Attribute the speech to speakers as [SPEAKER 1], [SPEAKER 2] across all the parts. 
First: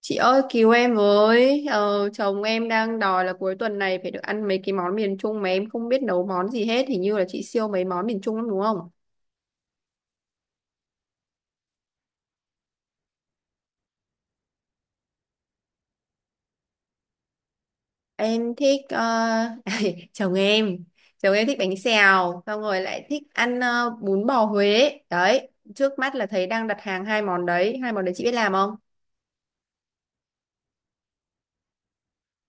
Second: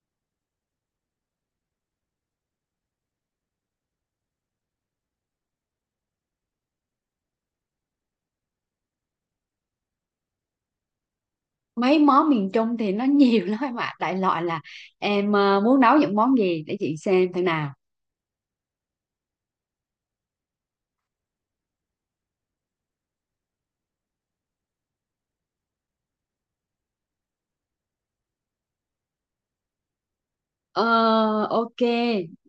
[SPEAKER 1] Chị ơi cứu em với, chồng em đang đòi là cuối tuần này phải được ăn mấy cái món miền Trung mà em không biết nấu món gì hết, hình như là chị siêu mấy món miền Trung lắm đúng không?
[SPEAKER 2] Mấy món miền Trung thì nó nhiều lắm em ạ, đại loại là em muốn nấu những món gì để chị xem thế nào.
[SPEAKER 1] Em thích, chồng em chồng em thích bánh xèo, xong rồi lại thích ăn bún bò Huế đấy. Trước mắt là thấy đang đặt hàng hai món đấy, chị biết làm không?
[SPEAKER 2] ờ, ok.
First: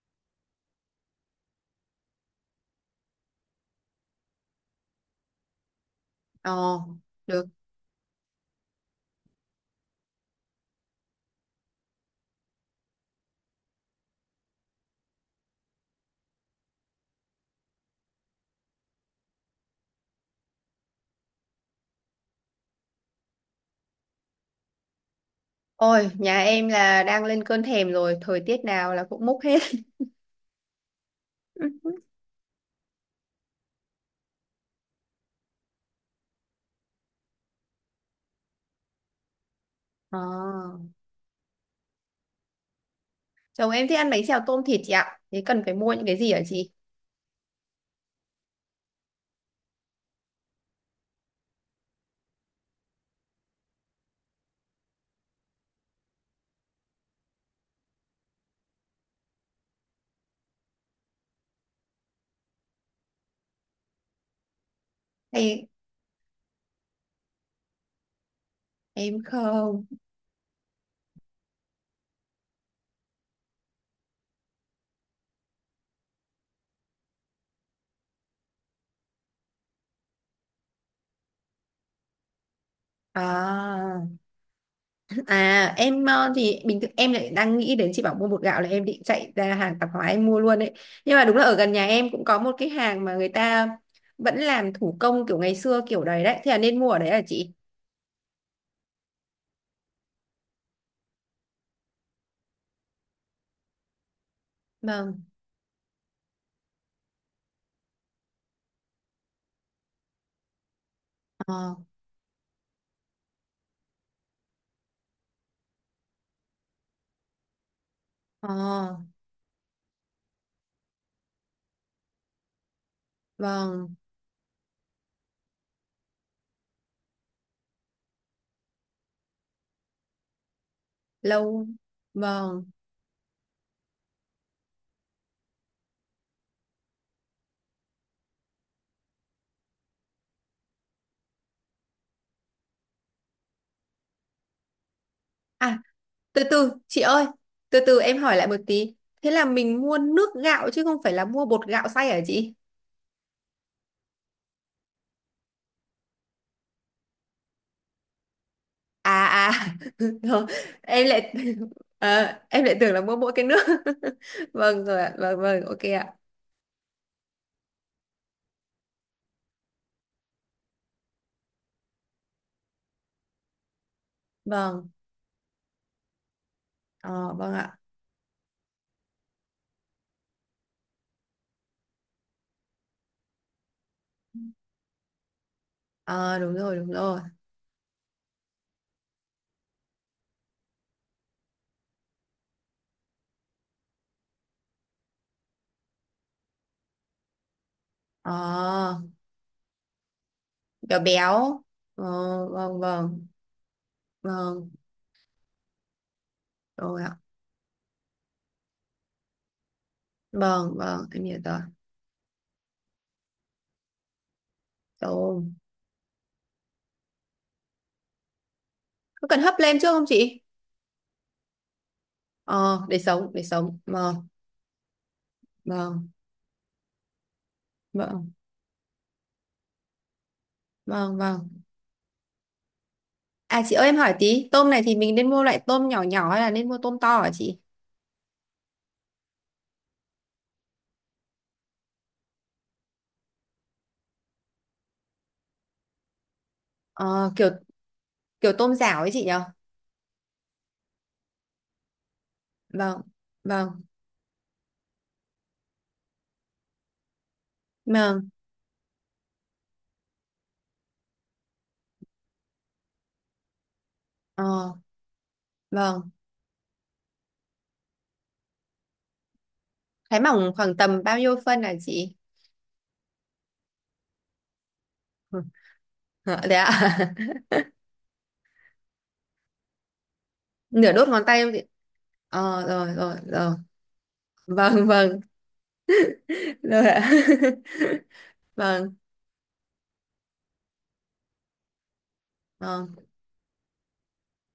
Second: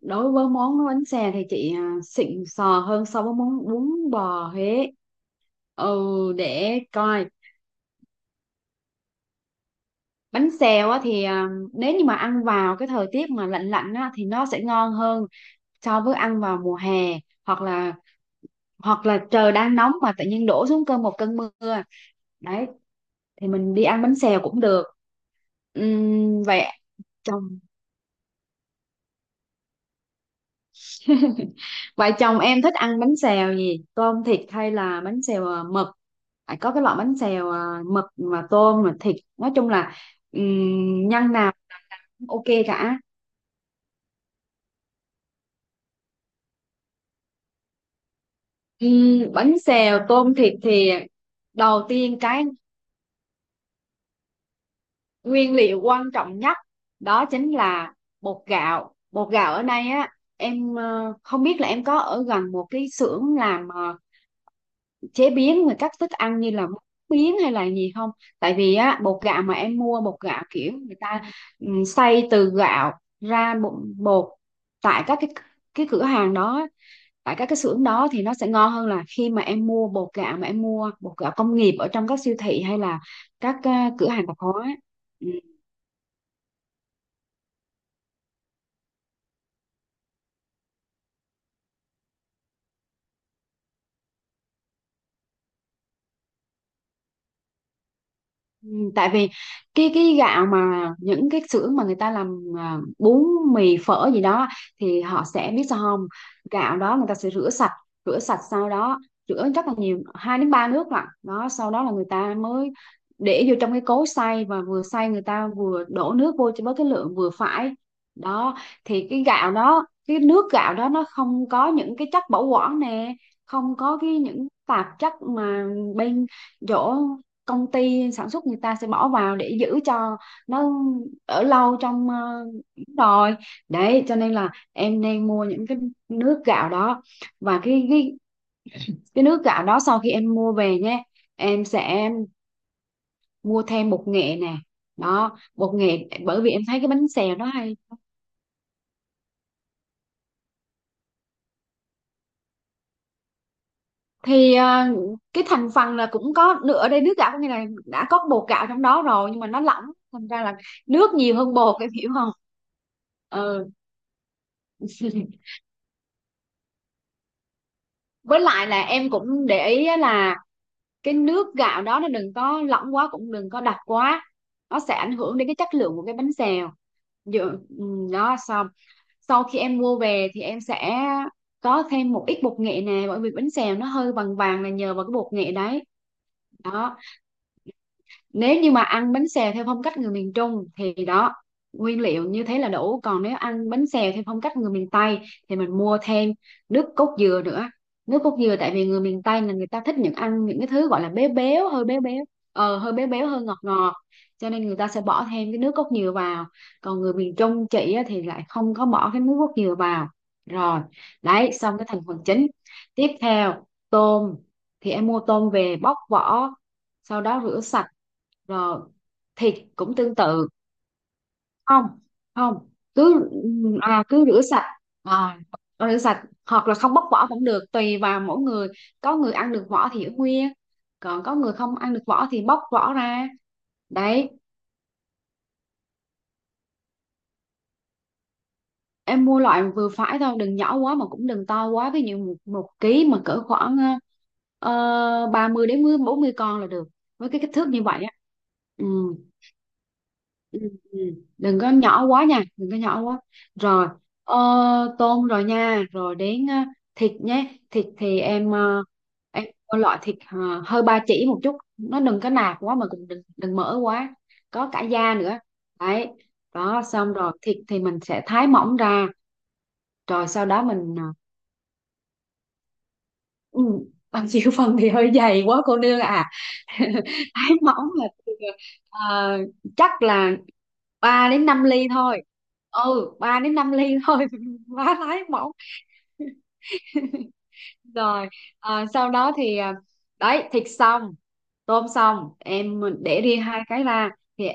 [SPEAKER 2] Đối với món bánh xè thì chị xịn sò hơn so với món bún bò Huế. Ừ,
[SPEAKER 1] Ờ,
[SPEAKER 2] để coi.
[SPEAKER 1] được.
[SPEAKER 2] Bánh xèo á thì nếu như mà ăn vào cái thời tiết mà lạnh lạnh á thì nó sẽ ngon hơn so với ăn vào mùa hè, hoặc là hoặc là trời đang nóng mà tự nhiên đổ xuống cơn một cơn mưa đấy, thì mình đi ăn bánh xèo cũng được.
[SPEAKER 1] Ôi, nhà
[SPEAKER 2] Vậy
[SPEAKER 1] em là đang lên
[SPEAKER 2] chồng
[SPEAKER 1] cơn thèm rồi, thời tiết nào là cũng múc hết.
[SPEAKER 2] vậy chồng em thích ăn bánh xèo gì, tôm thịt hay là bánh xèo mực? Phải có cái loại bánh xèo mực mà tôm mà thịt, nói chung là
[SPEAKER 1] Ờ.
[SPEAKER 2] nhân nào cũng ok cả.
[SPEAKER 1] Chồng em thích ăn bánh xèo tôm thịt chị ạ. Thế cần phải mua những cái gì hả chị?
[SPEAKER 2] Bánh xèo tôm thịt thì đầu tiên cái nguyên liệu quan trọng nhất đó chính là bột gạo. Bột gạo ở đây á, em không biết là em có ở gần một cái xưởng làm chế biến
[SPEAKER 1] Hay
[SPEAKER 2] rồi các thức ăn như là bún biến hay là gì không? Tại vì á,
[SPEAKER 1] em
[SPEAKER 2] bột gạo mà em
[SPEAKER 1] không?
[SPEAKER 2] mua, bột gạo kiểu người ta xay từ gạo ra bột, bột tại các cái cửa hàng đó, tại các cái xưởng đó thì nó sẽ ngon hơn là khi mà em mua bột gạo, mà em mua bột gạo công nghiệp ở trong các siêu thị hay là các
[SPEAKER 1] À,
[SPEAKER 2] cửa hàng tạp hóa.
[SPEAKER 1] à em, thì bình thường em lại đang nghĩ đến chị bảo mua bột gạo là em định chạy ra hàng tạp hóa em mua luôn đấy. Nhưng mà đúng là ở gần nhà em cũng có một cái hàng mà người ta vẫn làm thủ công kiểu ngày xưa kiểu đấy đấy. Thế là nên mua ở đấy hả chị?
[SPEAKER 2] Ừ, tại vì cái gạo mà những cái xưởng mà người ta làm bún mì phở gì đó, thì
[SPEAKER 1] Vâng.
[SPEAKER 2] họ sẽ biết sao không, gạo đó người ta sẽ rửa sạch, rửa sạch sau đó rửa rất là nhiều, 2 đến 3 nước lận đó, sau
[SPEAKER 1] Ờ,
[SPEAKER 2] đó là người ta mới để vô trong cái cối xay, và vừa xay người ta vừa đổ nước vô cho với cái lượng vừa phải đó,
[SPEAKER 1] ờ,
[SPEAKER 2] thì cái gạo đó, cái nước gạo đó nó không có những cái chất bảo quản nè, không
[SPEAKER 1] vâng.
[SPEAKER 2] có cái những tạp chất mà bên chỗ công ty sản xuất người ta sẽ bỏ vào để giữ cho nó ở
[SPEAKER 1] Lâu.
[SPEAKER 2] lâu trong
[SPEAKER 1] Vâng.
[SPEAKER 2] rồi. Đấy cho nên là em nên mua những cái nước gạo đó, và cái nước gạo đó sau khi em mua về nhé, em sẽ mua thêm bột nghệ nè, đó bột
[SPEAKER 1] À,
[SPEAKER 2] nghệ, bởi
[SPEAKER 1] từ
[SPEAKER 2] vì em
[SPEAKER 1] từ
[SPEAKER 2] thấy cái
[SPEAKER 1] chị
[SPEAKER 2] bánh
[SPEAKER 1] ơi
[SPEAKER 2] xèo nó hay
[SPEAKER 1] từ từ em hỏi lại một tí, thế là mình mua nước gạo chứ không phải là mua bột gạo xay hả chị?
[SPEAKER 2] thì cái thành phần là cũng có nữa. Ở đây nước gạo có nghĩa là đã có bột gạo trong đó
[SPEAKER 1] À
[SPEAKER 2] rồi, nhưng mà nó
[SPEAKER 1] à,
[SPEAKER 2] lỏng, thành ra
[SPEAKER 1] rồi,
[SPEAKER 2] là
[SPEAKER 1] em
[SPEAKER 2] nước
[SPEAKER 1] lại
[SPEAKER 2] nhiều hơn bột, em hiểu không?
[SPEAKER 1] ờ, em lại tưởng là mua mỗi cái nước.
[SPEAKER 2] Ừ.
[SPEAKER 1] Vâng rồi ạ, vâng vâng, ok ạ.
[SPEAKER 2] Với lại là em cũng để ý á, là cái nước gạo đó nó đừng có lỏng quá cũng đừng có đặc quá, nó
[SPEAKER 1] Vâng.
[SPEAKER 2] sẽ ảnh hưởng đến cái chất lượng của cái bánh xèo.
[SPEAKER 1] Ờ
[SPEAKER 2] Dự,
[SPEAKER 1] vâng ạ.
[SPEAKER 2] ừ, đó xong. Sau khi em mua về thì em sẽ có thêm một ít bột nghệ nè, bởi vì bánh xèo nó hơi vàng vàng là nhờ vào cái bột nghệ đấy
[SPEAKER 1] Ờ, đúng rồi đúng
[SPEAKER 2] đó.
[SPEAKER 1] rồi.
[SPEAKER 2] Nếu như mà ăn bánh xèo theo phong cách người miền Trung thì đó, nguyên liệu như thế là đủ. Còn nếu ăn bánh xèo theo phong cách người miền Tây thì mình mua thêm nước cốt dừa nữa. Nước
[SPEAKER 1] Ờ,
[SPEAKER 2] cốt dừa tại vì người miền Tây là người ta thích những ăn những cái thứ
[SPEAKER 1] béo
[SPEAKER 2] gọi là béo
[SPEAKER 1] béo.
[SPEAKER 2] béo, hơi béo
[SPEAKER 1] Ờ,
[SPEAKER 2] béo
[SPEAKER 1] vâng
[SPEAKER 2] hơi béo
[SPEAKER 1] vâng.
[SPEAKER 2] béo hơi ngọt ngọt, cho nên
[SPEAKER 1] Vâng
[SPEAKER 2] người ta sẽ bỏ thêm cái nước cốt dừa vào. Còn
[SPEAKER 1] rồi
[SPEAKER 2] người
[SPEAKER 1] ạ.
[SPEAKER 2] miền Trung chị á, thì lại không có bỏ cái nước cốt dừa vào.
[SPEAKER 1] Vâng
[SPEAKER 2] Rồi,
[SPEAKER 1] vâng, em hiểu
[SPEAKER 2] đấy
[SPEAKER 1] rồi.
[SPEAKER 2] xong cái thành phần chính. Tiếp theo tôm, thì em mua tôm
[SPEAKER 1] Tôm
[SPEAKER 2] về bóc vỏ sau đó rửa sạch rồi.
[SPEAKER 1] có cần hấp
[SPEAKER 2] Thịt
[SPEAKER 1] lên trước
[SPEAKER 2] cũng
[SPEAKER 1] không
[SPEAKER 2] tương
[SPEAKER 1] chị?
[SPEAKER 2] tự. Không, không,
[SPEAKER 1] Ờ, để
[SPEAKER 2] cứ
[SPEAKER 1] sống để sống, vâng.
[SPEAKER 2] cứ rửa sạch, à, rửa
[SPEAKER 1] Vâng.
[SPEAKER 2] sạch, hoặc là không bóc vỏ cũng được, tùy vào
[SPEAKER 1] Vâng
[SPEAKER 2] mỗi người. Có người ăn được vỏ thì ở nguyên,
[SPEAKER 1] vâng
[SPEAKER 2] còn có
[SPEAKER 1] vâng.
[SPEAKER 2] người không ăn được vỏ thì bóc vỏ ra.
[SPEAKER 1] À chị ơi em hỏi
[SPEAKER 2] Đấy,
[SPEAKER 1] tí, tôm này thì mình nên mua loại tôm nhỏ nhỏ hay là nên mua tôm to hả chị?
[SPEAKER 2] em mua loại vừa phải thôi, đừng nhỏ quá mà cũng đừng to quá. Ví dụ một ký mà cỡ khoảng ờ, 30 đến 40 con là được, với
[SPEAKER 1] Ờ,
[SPEAKER 2] cái
[SPEAKER 1] kiểu
[SPEAKER 2] kích thước như vậy á.
[SPEAKER 1] kiểu tôm
[SPEAKER 2] Ừ.
[SPEAKER 1] rảo ấy chị nhở?
[SPEAKER 2] Ừ, ừ. Đừng có nhỏ quá nha, đừng có
[SPEAKER 1] Vâng,
[SPEAKER 2] nhỏ quá.
[SPEAKER 1] vâng,
[SPEAKER 2] Rồi, ờ, tôm rồi nha, rồi đến thịt nhé. Thịt thì
[SPEAKER 1] vâng,
[SPEAKER 2] em em có loại thịt hơi ba chỉ một chút, nó đừng có nạc quá mà cũng đừng đừng mỡ quá, có
[SPEAKER 1] ờ,
[SPEAKER 2] cả da nữa đấy.
[SPEAKER 1] vâng.
[SPEAKER 2] Đó, xong rồi thịt thì mình sẽ thái mỏng ra,
[SPEAKER 1] Thái
[SPEAKER 2] rồi sau
[SPEAKER 1] mỏng
[SPEAKER 2] đó
[SPEAKER 1] khoảng
[SPEAKER 2] mình
[SPEAKER 1] tầm bao nhiêu phân hả chị?
[SPEAKER 2] Ừ, bằng chiều phần thì hơi dày quá cô nương à.
[SPEAKER 1] Ừ, thế ạ?
[SPEAKER 2] Thái mỏng là từ, ờ, chắc là
[SPEAKER 1] Nửa đốt ngón
[SPEAKER 2] 3
[SPEAKER 1] tay
[SPEAKER 2] đến
[SPEAKER 1] không chị?
[SPEAKER 2] 5 ly thôi.
[SPEAKER 1] Ờ, rồi,
[SPEAKER 2] Ừ,
[SPEAKER 1] rồi,
[SPEAKER 2] 3 đến
[SPEAKER 1] rồi.
[SPEAKER 2] 5 ly thôi,
[SPEAKER 1] Vâng,
[SPEAKER 2] quá thái
[SPEAKER 1] vâng,
[SPEAKER 2] mỏng.
[SPEAKER 1] rồi ạ.
[SPEAKER 2] Rồi,
[SPEAKER 1] Vâng,
[SPEAKER 2] sau đó thì đấy, thịt xong, tôm xong, em
[SPEAKER 1] vâng.
[SPEAKER 2] để riêng hai cái ra. Thì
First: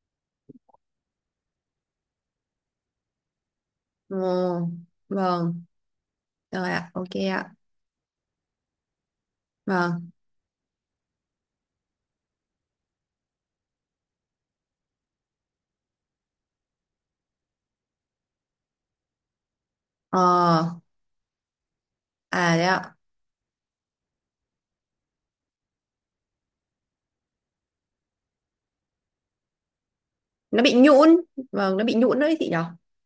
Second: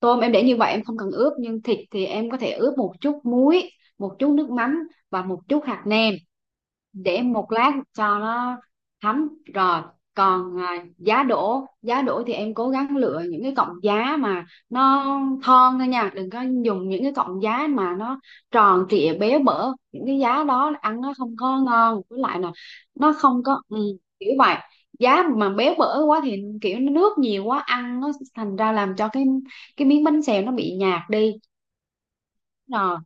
[SPEAKER 2] tôm em để như vậy em không cần ướp, nhưng thịt thì em có thể ướp một chút muối,
[SPEAKER 1] Ồ,
[SPEAKER 2] một chút nước mắm và một
[SPEAKER 1] vâng,
[SPEAKER 2] chút hạt nêm,
[SPEAKER 1] rồi ạ, ok
[SPEAKER 2] để một
[SPEAKER 1] ạ.
[SPEAKER 2] lát cho nó thấm. Rồi,
[SPEAKER 1] Vâng,
[SPEAKER 2] còn giá đỗ, giá đỗ thì em cố gắng lựa những cái cọng giá mà nó thon thôi nha, đừng có dùng những cái cọng giá mà nó tròn trịa béo bở, những cái giá đó
[SPEAKER 1] ờ,
[SPEAKER 2] ăn nó không có ngon, với lại là
[SPEAKER 1] à đấy ạ.
[SPEAKER 2] nó không có ừ, kiểu vậy. Giá mà béo bở quá thì kiểu nó nước nhiều quá, ăn nó thành ra làm cho cái miếng bánh xèo nó
[SPEAKER 1] Nó bị
[SPEAKER 2] bị nhạt
[SPEAKER 1] nhũn,
[SPEAKER 2] đi.
[SPEAKER 1] vâng, nó bị nhũn đấy chị nhở?
[SPEAKER 2] Rồi.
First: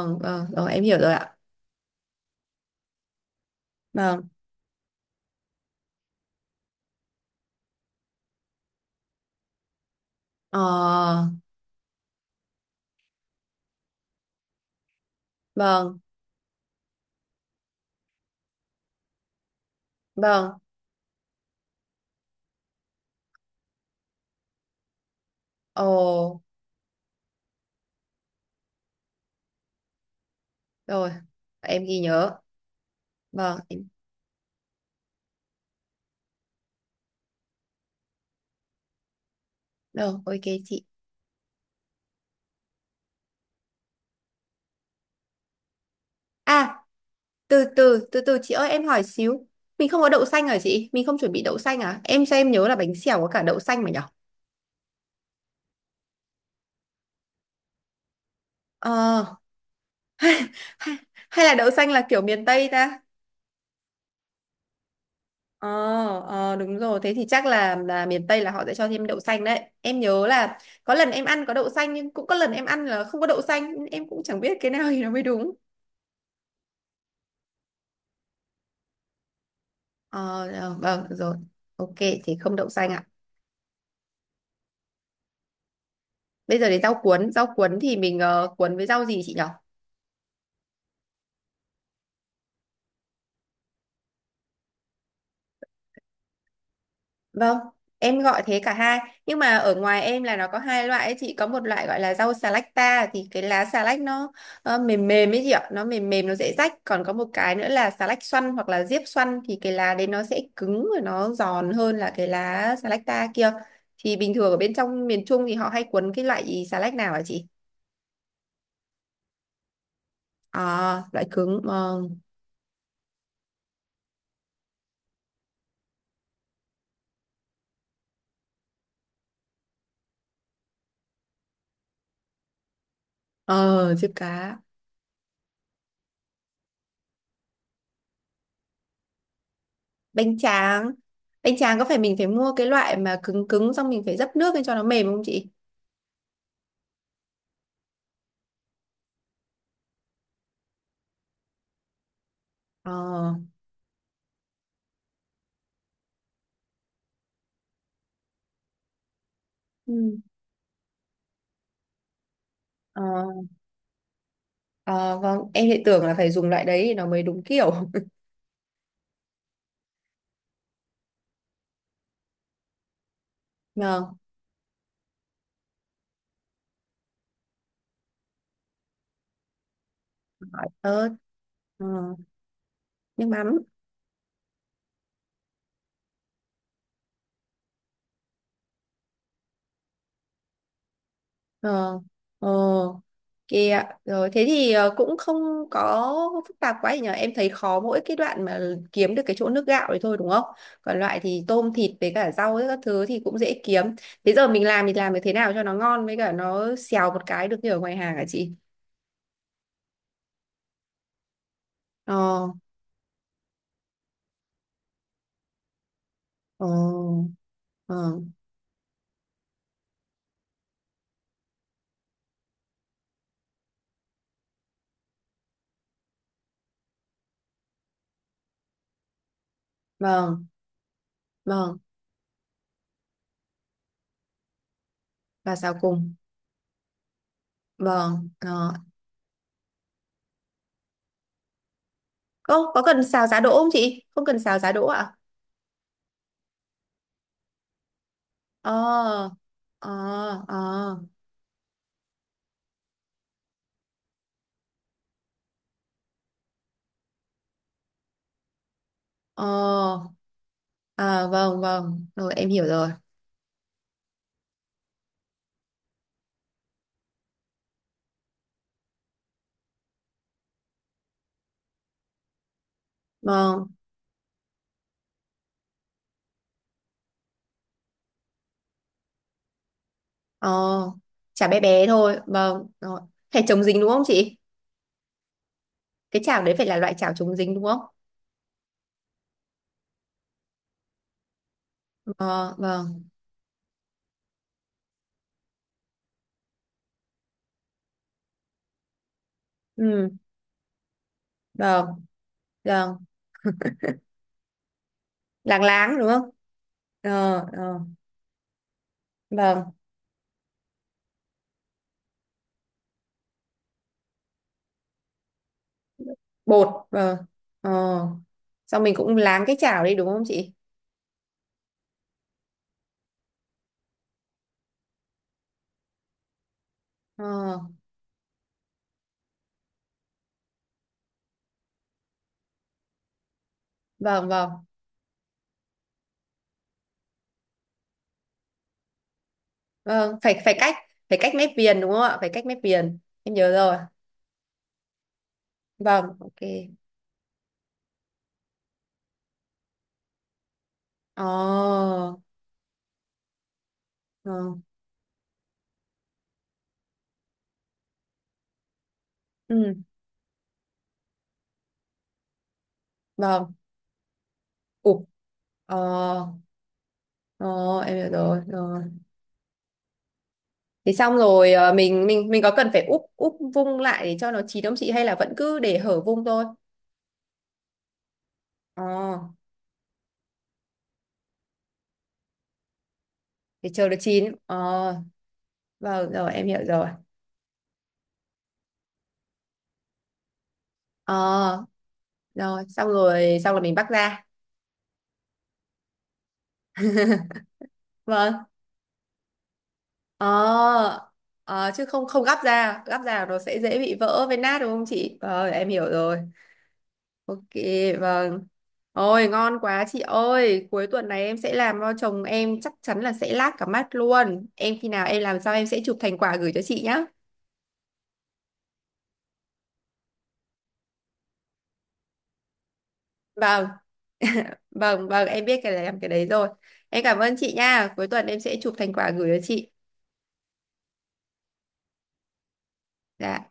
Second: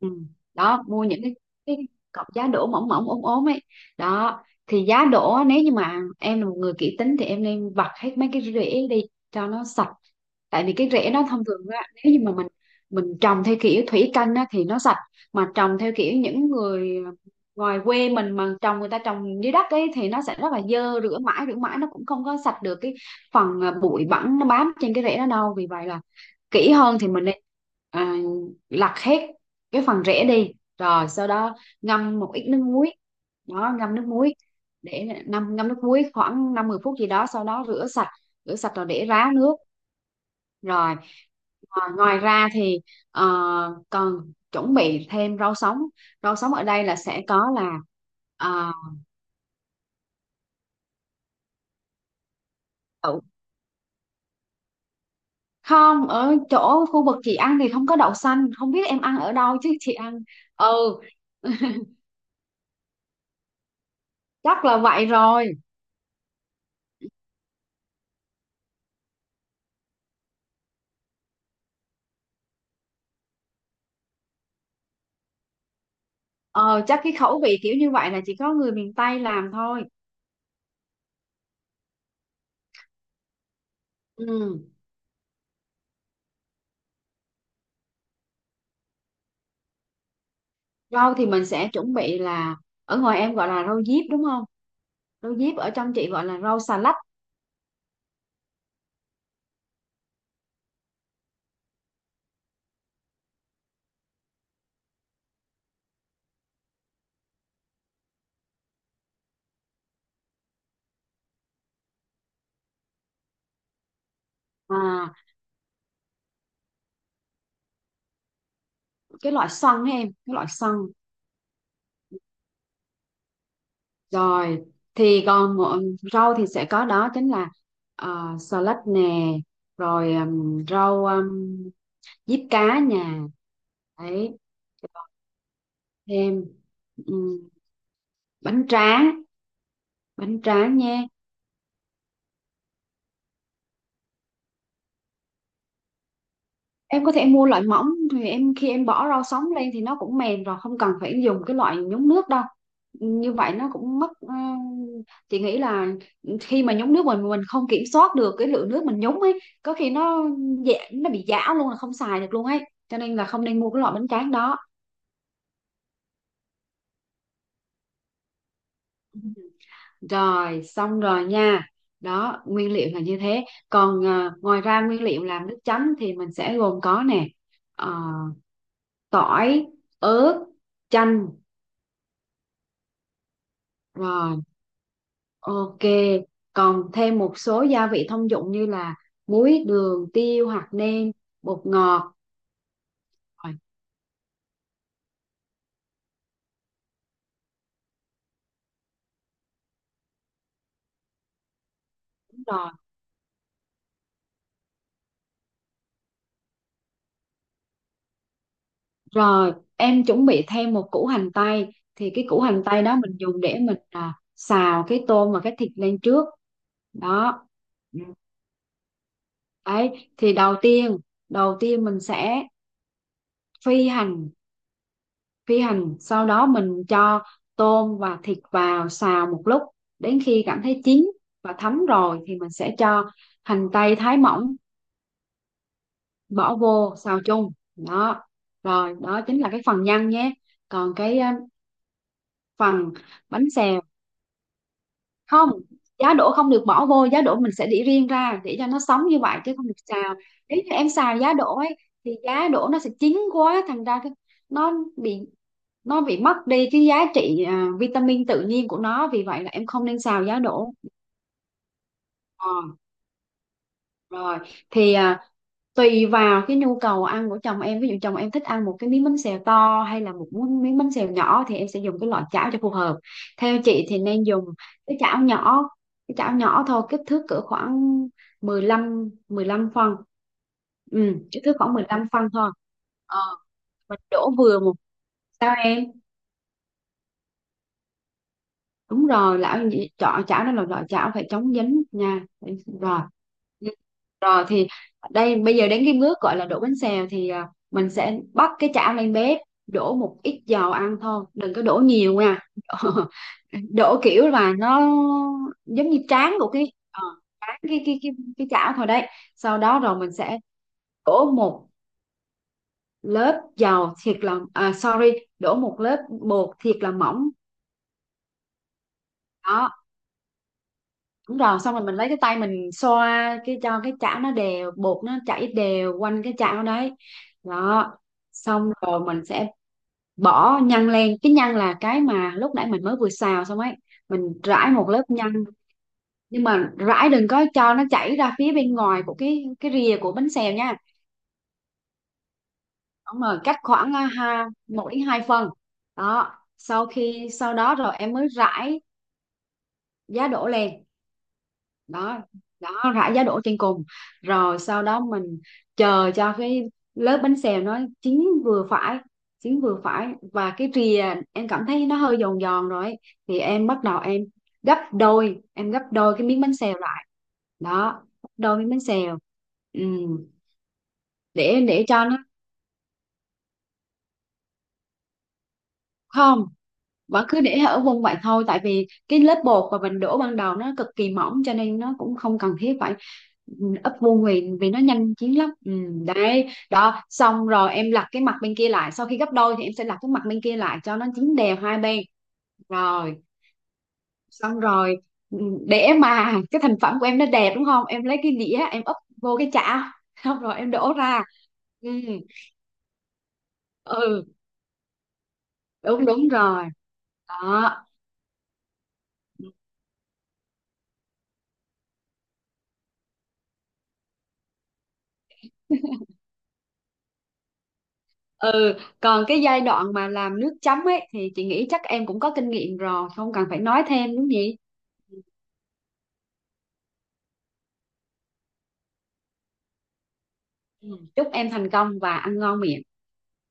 [SPEAKER 2] Ừ.
[SPEAKER 1] vâng, rồi
[SPEAKER 2] Đó,
[SPEAKER 1] em hiểu
[SPEAKER 2] mua
[SPEAKER 1] rồi
[SPEAKER 2] những cái
[SPEAKER 1] ạ.
[SPEAKER 2] cái cọc giá đỗ mỏng mỏng ốm ốm ấy
[SPEAKER 1] Vâng.
[SPEAKER 2] đó. Thì giá đỗ á, nếu như mà em là một người kỹ tính thì em nên vặt hết mấy cái rễ đi cho nó sạch. Tại vì cái rễ nó
[SPEAKER 1] Ờ,
[SPEAKER 2] thông thường á, nếu như mà mình trồng theo kiểu thủy canh á thì nó sạch, mà trồng theo
[SPEAKER 1] vâng,
[SPEAKER 2] kiểu những người ngoài quê mình mà trồng, người ta trồng dưới đất ấy, thì nó sẽ rất
[SPEAKER 1] vâng,
[SPEAKER 2] là dơ, rửa mãi nó cũng không có sạch được cái phần bụi bẩn nó bám trên cái rễ đó đâu. Vì vậy là
[SPEAKER 1] ồ,
[SPEAKER 2] kỹ hơn thì mình nên à, lặt hết cái phần rễ đi, rồi
[SPEAKER 1] rồi,
[SPEAKER 2] sau đó
[SPEAKER 1] em ghi
[SPEAKER 2] ngâm một
[SPEAKER 1] nhớ,
[SPEAKER 2] ít nước muối.
[SPEAKER 1] vâng,
[SPEAKER 2] Đó,
[SPEAKER 1] em,
[SPEAKER 2] ngâm nước muối, để ngâm ngâm nước muối khoảng năm 10 phút gì đó, sau đó rửa sạch, rửa sạch rồi để ráo nước.
[SPEAKER 1] rồi, ok chị.
[SPEAKER 2] Rồi, ngoài ra thì ờ, còn chuẩn bị thêm rau sống. Rau sống ở
[SPEAKER 1] À,
[SPEAKER 2] đây là sẽ có
[SPEAKER 1] từ
[SPEAKER 2] là
[SPEAKER 1] từ, từ từ chị ơi,
[SPEAKER 2] à,
[SPEAKER 1] em hỏi xíu, mình không có đậu xanh hả chị? Mình không chuẩn bị đậu xanh à? Em xem em nhớ là bánh
[SPEAKER 2] đậu.
[SPEAKER 1] xèo có cả đậu xanh mà nhở?
[SPEAKER 2] Không, ở chỗ khu vực chị ăn thì không có đậu xanh, không biết em ăn
[SPEAKER 1] Ờ,
[SPEAKER 2] ở đâu chứ chị ăn,
[SPEAKER 1] hay,
[SPEAKER 2] ừ.
[SPEAKER 1] hay là đậu xanh là kiểu miền Tây ta?
[SPEAKER 2] Chắc là vậy rồi.
[SPEAKER 1] Ờ, ờ, đúng rồi, thế thì chắc là miền Tây là họ sẽ cho thêm đậu xanh đấy. Em nhớ là có lần em ăn có đậu xanh nhưng cũng có lần em ăn là không có đậu xanh, em cũng chẳng biết cái nào thì nó mới đúng.
[SPEAKER 2] Ờ, chắc cái khẩu vị kiểu như vậy là chỉ có người miền Tây làm thôi.
[SPEAKER 1] Ờ, ờ, vâng, được rồi. Ok, thế không đậu xanh ạ.
[SPEAKER 2] Ừ.
[SPEAKER 1] Bây giờ đến rau cuốn. Rau cuốn thì mình, cuốn với rau gì chị nhỉ?
[SPEAKER 2] Rau thì mình sẽ chuẩn bị là, ở ngoài em gọi là rau diếp đúng không? Rau diếp ở trong chị gọi là rau xà lách.
[SPEAKER 1] Vâng, em gọi thế cả hai. Nhưng mà ở ngoài em là nó có hai loại ấy chị. Có một loại gọi là rau xà lách ta. Thì cái lá xà lách nó, mềm mềm ấy chị ạ. Nó mềm mềm, nó dễ rách. Còn có một cái nữa là xà lách xoăn hoặc là diếp xoăn. Thì cái lá đấy nó sẽ cứng và nó giòn hơn là cái lá xà lách ta kia. Thì bình thường ở bên trong
[SPEAKER 2] À,
[SPEAKER 1] miền Trung thì họ hay cuốn cái loại xà lách nào hả chị?
[SPEAKER 2] cái loại xoăn ấy em, cái loại xoăn.
[SPEAKER 1] À, loại cứng. Vâng.
[SPEAKER 2] Rồi, thì còn một- rau thì sẽ có đó chính là xà lách nè, rồi rau diếp cá nhà.
[SPEAKER 1] Ờ, diếp
[SPEAKER 2] Đấy,
[SPEAKER 1] cá.
[SPEAKER 2] thêm ừ, bánh tráng,
[SPEAKER 1] Bánh
[SPEAKER 2] bánh tráng
[SPEAKER 1] tráng.
[SPEAKER 2] nha.
[SPEAKER 1] Bánh tráng có phải mình phải mua cái loại mà cứng cứng xong mình phải dấp nước lên cho nó mềm không chị?
[SPEAKER 2] Em có thể mua loại mỏng, thì em khi em bỏ rau sống lên thì nó cũng mềm rồi, không cần phải dùng cái loại nhúng nước đâu.
[SPEAKER 1] Ờ.
[SPEAKER 2] Như vậy nó cũng mất chị nghĩ là khi mà nhúng nước mình không kiểm soát được cái lượng nước mình nhúng ấy, có khi
[SPEAKER 1] Ừ.
[SPEAKER 2] nó dẻ, nó bị giã luôn là không xài được luôn ấy, cho
[SPEAKER 1] Ờ,
[SPEAKER 2] nên là không nên mua cái loại bánh tráng đó.
[SPEAKER 1] ờ, vâng, em lại tưởng là phải dùng loại đấy thì nó mới đúng kiểu.
[SPEAKER 2] Ừ. Rồi, xong rồi nha, đó nguyên liệu là như thế. Còn
[SPEAKER 1] Vâng.
[SPEAKER 2] ngoài ra nguyên liệu làm nước chấm thì mình sẽ gồm có nè: ờ, tỏi, ớt,
[SPEAKER 1] Hỏi ớt.
[SPEAKER 2] chanh,
[SPEAKER 1] ờ, nước mắm.
[SPEAKER 2] rồi. Ok, còn thêm một số gia vị thông dụng như là muối, đường, tiêu, hạt nêm, bột
[SPEAKER 1] Ờ.
[SPEAKER 2] ngọt.
[SPEAKER 1] Ờ.
[SPEAKER 2] Rồi,
[SPEAKER 1] Kìa, ạ. Rồi thế thì, cũng không có phức tạp quá gì nhở. Em thấy khó mỗi cái đoạn mà kiếm được cái chỗ nước gạo đấy thôi đúng không? Còn loại thì tôm thịt với cả
[SPEAKER 2] đúng
[SPEAKER 1] rau ấy,
[SPEAKER 2] rồi.
[SPEAKER 1] các thứ thì cũng dễ kiếm. Thế giờ mình làm thì làm được thế nào cho nó ngon với cả nó xèo một cái được như ở ngoài hàng hả chị?
[SPEAKER 2] Rồi, em chuẩn bị thêm một củ hành tây. Thì cái củ
[SPEAKER 1] Ờ,
[SPEAKER 2] hành tây đó mình dùng để mình xào cái tôm và cái thịt lên trước.
[SPEAKER 1] ờ,
[SPEAKER 2] Đó. Ừ.
[SPEAKER 1] vâng,
[SPEAKER 2] Đấy, thì đầu tiên mình sẽ phi hành phi hành sau đó mình cho tôm và thịt vào xào một lúc đến khi
[SPEAKER 1] vâng,
[SPEAKER 2] cảm thấy chín và
[SPEAKER 1] vâng.
[SPEAKER 2] thấm rồi thì mình sẽ cho hành tây thái mỏng
[SPEAKER 1] Và xào cùng.
[SPEAKER 2] bỏ vô xào chung đó.
[SPEAKER 1] Vâng, ờ.
[SPEAKER 2] Rồi đó chính là cái phần nhân nhé. Còn cái
[SPEAKER 1] Ô, có
[SPEAKER 2] phần
[SPEAKER 1] cần xào giá
[SPEAKER 2] bánh
[SPEAKER 1] đỗ không
[SPEAKER 2] xèo
[SPEAKER 1] chị? Không cần xào giá đỗ ạ?
[SPEAKER 2] không, giá đỗ không được bỏ vô, giá đỗ mình sẽ để riêng ra để cho
[SPEAKER 1] Ờ,
[SPEAKER 2] nó sống như vậy chứ không được
[SPEAKER 1] ờ,
[SPEAKER 2] xào. Nếu như em
[SPEAKER 1] ờ.
[SPEAKER 2] xào giá đỗ ấy thì giá đỗ nó sẽ chín quá, thành ra cái nó bị nó bị mất đi cái giá trị vitamin tự nhiên của nó, vì vậy là em không nên
[SPEAKER 1] Ờ,
[SPEAKER 2] xào giá đỗ.
[SPEAKER 1] à vâng vâng, rồi em
[SPEAKER 2] Ờ,
[SPEAKER 1] hiểu rồi.
[SPEAKER 2] rồi thì tùy vào cái nhu cầu ăn của chồng em, ví dụ chồng em thích ăn một cái miếng bánh xèo to hay là một miếng miếng bánh xèo nhỏ thì em sẽ dùng cái loại chảo cho phù hợp. Theo
[SPEAKER 1] Vâng,
[SPEAKER 2] chị thì nên dùng cái chảo nhỏ, cái chảo nhỏ thôi, kích thước cỡ khoảng mười lăm phân.
[SPEAKER 1] ờ,
[SPEAKER 2] Ừ, kích
[SPEAKER 1] chả
[SPEAKER 2] thước
[SPEAKER 1] bé
[SPEAKER 2] khoảng mười
[SPEAKER 1] bé
[SPEAKER 2] lăm
[SPEAKER 1] thôi.
[SPEAKER 2] phân thôi.
[SPEAKER 1] Vâng, rồi.
[SPEAKER 2] Ờ,
[SPEAKER 1] Phải chống dính đúng
[SPEAKER 2] mình
[SPEAKER 1] không
[SPEAKER 2] đổ
[SPEAKER 1] chị?
[SPEAKER 2] vừa một, sao em?
[SPEAKER 1] Cái chảo đấy phải là loại chảo chống dính đúng không?
[SPEAKER 2] Đúng rồi, lão nhị- chảo chảo đây là loại chảo phải chống dính nha.
[SPEAKER 1] Ờ,
[SPEAKER 2] Đấy, rồi.
[SPEAKER 1] vâng,
[SPEAKER 2] Ừ. Rồi thì đây, bây giờ đến cái bước gọi là đổ bánh xèo thì mình sẽ bắt cái chảo lên bếp, đổ
[SPEAKER 1] ừ,
[SPEAKER 2] một ít dầu ăn thôi, đừng có đổ
[SPEAKER 1] vâng,
[SPEAKER 2] nhiều nha.
[SPEAKER 1] vâng,
[SPEAKER 2] Đổ kiểu là nó
[SPEAKER 1] láng
[SPEAKER 2] giống
[SPEAKER 1] láng
[SPEAKER 2] như
[SPEAKER 1] đúng không?
[SPEAKER 2] tráng của cái
[SPEAKER 1] Ờ,
[SPEAKER 2] tráng
[SPEAKER 1] ờ,
[SPEAKER 2] cái cái chảo thôi đấy. Sau
[SPEAKER 1] vâng,
[SPEAKER 2] đó rồi mình sẽ đổ một lớp dầu thiệt là sorry, đổ một lớp bột
[SPEAKER 1] bột,
[SPEAKER 2] thiệt là
[SPEAKER 1] vâng,
[SPEAKER 2] mỏng.
[SPEAKER 1] ờ. Xong mình cũng láng cái
[SPEAKER 2] Đó,
[SPEAKER 1] chảo đi đúng không chị?
[SPEAKER 2] đúng rồi, xong rồi mình lấy cái tay mình xoa cái cho cái chảo nó đều, bột nó chảy đều quanh cái chảo đấy.
[SPEAKER 1] Ờ,
[SPEAKER 2] Đó, xong rồi mình sẽ bỏ nhân lên, cái nhân là cái mà lúc nãy mình mới vừa xào xong ấy.
[SPEAKER 1] vâng,
[SPEAKER 2] Mình
[SPEAKER 1] vâng,
[SPEAKER 2] rải một lớp nhân, nhưng mà rải đừng có cho nó chảy ra phía bên ngoài của cái rìa của
[SPEAKER 1] vâng,
[SPEAKER 2] bánh
[SPEAKER 1] phải
[SPEAKER 2] xèo nha.
[SPEAKER 1] phải cách mép viền đúng không ạ? Phải cách mép viền,
[SPEAKER 2] Xong
[SPEAKER 1] em
[SPEAKER 2] rồi
[SPEAKER 1] nhớ
[SPEAKER 2] cắt
[SPEAKER 1] rồi.
[SPEAKER 2] khoảng ha 1 đến 2 phần.
[SPEAKER 1] Vâng, ok.
[SPEAKER 2] Đó, sau khi sau đó rồi em mới rải giá đỗ lên.
[SPEAKER 1] Ờ,
[SPEAKER 2] Đó, đó, rải giá đỗ trên cùng.
[SPEAKER 1] ờ.
[SPEAKER 2] Rồi sau đó mình chờ cho cái lớp bánh xèo nó chín vừa phải, chín
[SPEAKER 1] Ừ.
[SPEAKER 2] vừa phải, và cái rìa em cảm thấy nó hơi giòn giòn rồi ấy, thì
[SPEAKER 1] Vâng.
[SPEAKER 2] em bắt đầu em gấp
[SPEAKER 1] Ủa,
[SPEAKER 2] đôi, em
[SPEAKER 1] ờ,
[SPEAKER 2] gấp đôi cái miếng bánh xèo lại.
[SPEAKER 1] ờ, em
[SPEAKER 2] Đó,
[SPEAKER 1] hiểu
[SPEAKER 2] gấp
[SPEAKER 1] rồi,
[SPEAKER 2] đôi miếng bánh
[SPEAKER 1] rồi.
[SPEAKER 2] xèo. Ừ.
[SPEAKER 1] Thế xong rồi,
[SPEAKER 2] để để cho
[SPEAKER 1] mình
[SPEAKER 2] nó
[SPEAKER 1] mình mình có cần phải úp úp vung lại để cho nó chín không chị hay là vẫn cứ để hở vung thôi?
[SPEAKER 2] không, vẫn cứ để ở vùng vậy thôi, tại vì
[SPEAKER 1] Ờ,
[SPEAKER 2] cái lớp bột mà mình đổ ban đầu nó cực kỳ mỏng cho nên nó cũng không cần thiết phải. Ừ,
[SPEAKER 1] để chờ
[SPEAKER 2] ấp
[SPEAKER 1] nó
[SPEAKER 2] vô
[SPEAKER 1] chín. Ờ,
[SPEAKER 2] nguyền vì nó nhanh chín lắm. Ừ,
[SPEAKER 1] vâng rồi em
[SPEAKER 2] đấy
[SPEAKER 1] hiểu rồi.
[SPEAKER 2] đó, xong rồi em lật cái mặt bên kia lại, sau khi gấp đôi thì em sẽ lật cái mặt bên kia lại cho nó
[SPEAKER 1] Ờ,
[SPEAKER 2] chín đều hai bên.
[SPEAKER 1] rồi xong
[SPEAKER 2] Rồi,
[SPEAKER 1] rồi xong rồi mình bắc ra.
[SPEAKER 2] xong rồi, ừ, để mà cái thành phẩm của em nó đẹp đúng không, em lấy cái
[SPEAKER 1] Vâng.
[SPEAKER 2] đĩa em úp vô cái chảo,
[SPEAKER 1] Ờ,
[SPEAKER 2] xong rồi em đổ ra.
[SPEAKER 1] ờ, chứ
[SPEAKER 2] Ừ,
[SPEAKER 1] không, không gắp ra, nó sẽ dễ bị vỡ
[SPEAKER 2] ừ,
[SPEAKER 1] với nát đúng không chị? Ờ, em hiểu
[SPEAKER 2] đúng
[SPEAKER 1] rồi.
[SPEAKER 2] đúng rồi
[SPEAKER 1] Ok,
[SPEAKER 2] đó.
[SPEAKER 1] vâng. Ôi, ngon quá chị ơi. Cuối tuần này em sẽ làm cho chồng em chắc chắn là sẽ lác cả mắt luôn. Em khi nào em làm sao em sẽ chụp thành quả gửi cho chị nhá.
[SPEAKER 2] Ừ, còn cái giai đoạn mà làm nước chấm ấy thì chị nghĩ chắc em cũng có kinh nghiệm rồi, không cần phải
[SPEAKER 1] Vâng,
[SPEAKER 2] nói thêm đúng gì.
[SPEAKER 1] vâng, vâng, em biết cái này làm cái đấy rồi. Em cảm ơn chị nha. Cuối tuần em sẽ chụp thành quả gửi cho chị.
[SPEAKER 2] Ừ, chúc em thành công và ăn ngon miệng.
[SPEAKER 1] Dạ.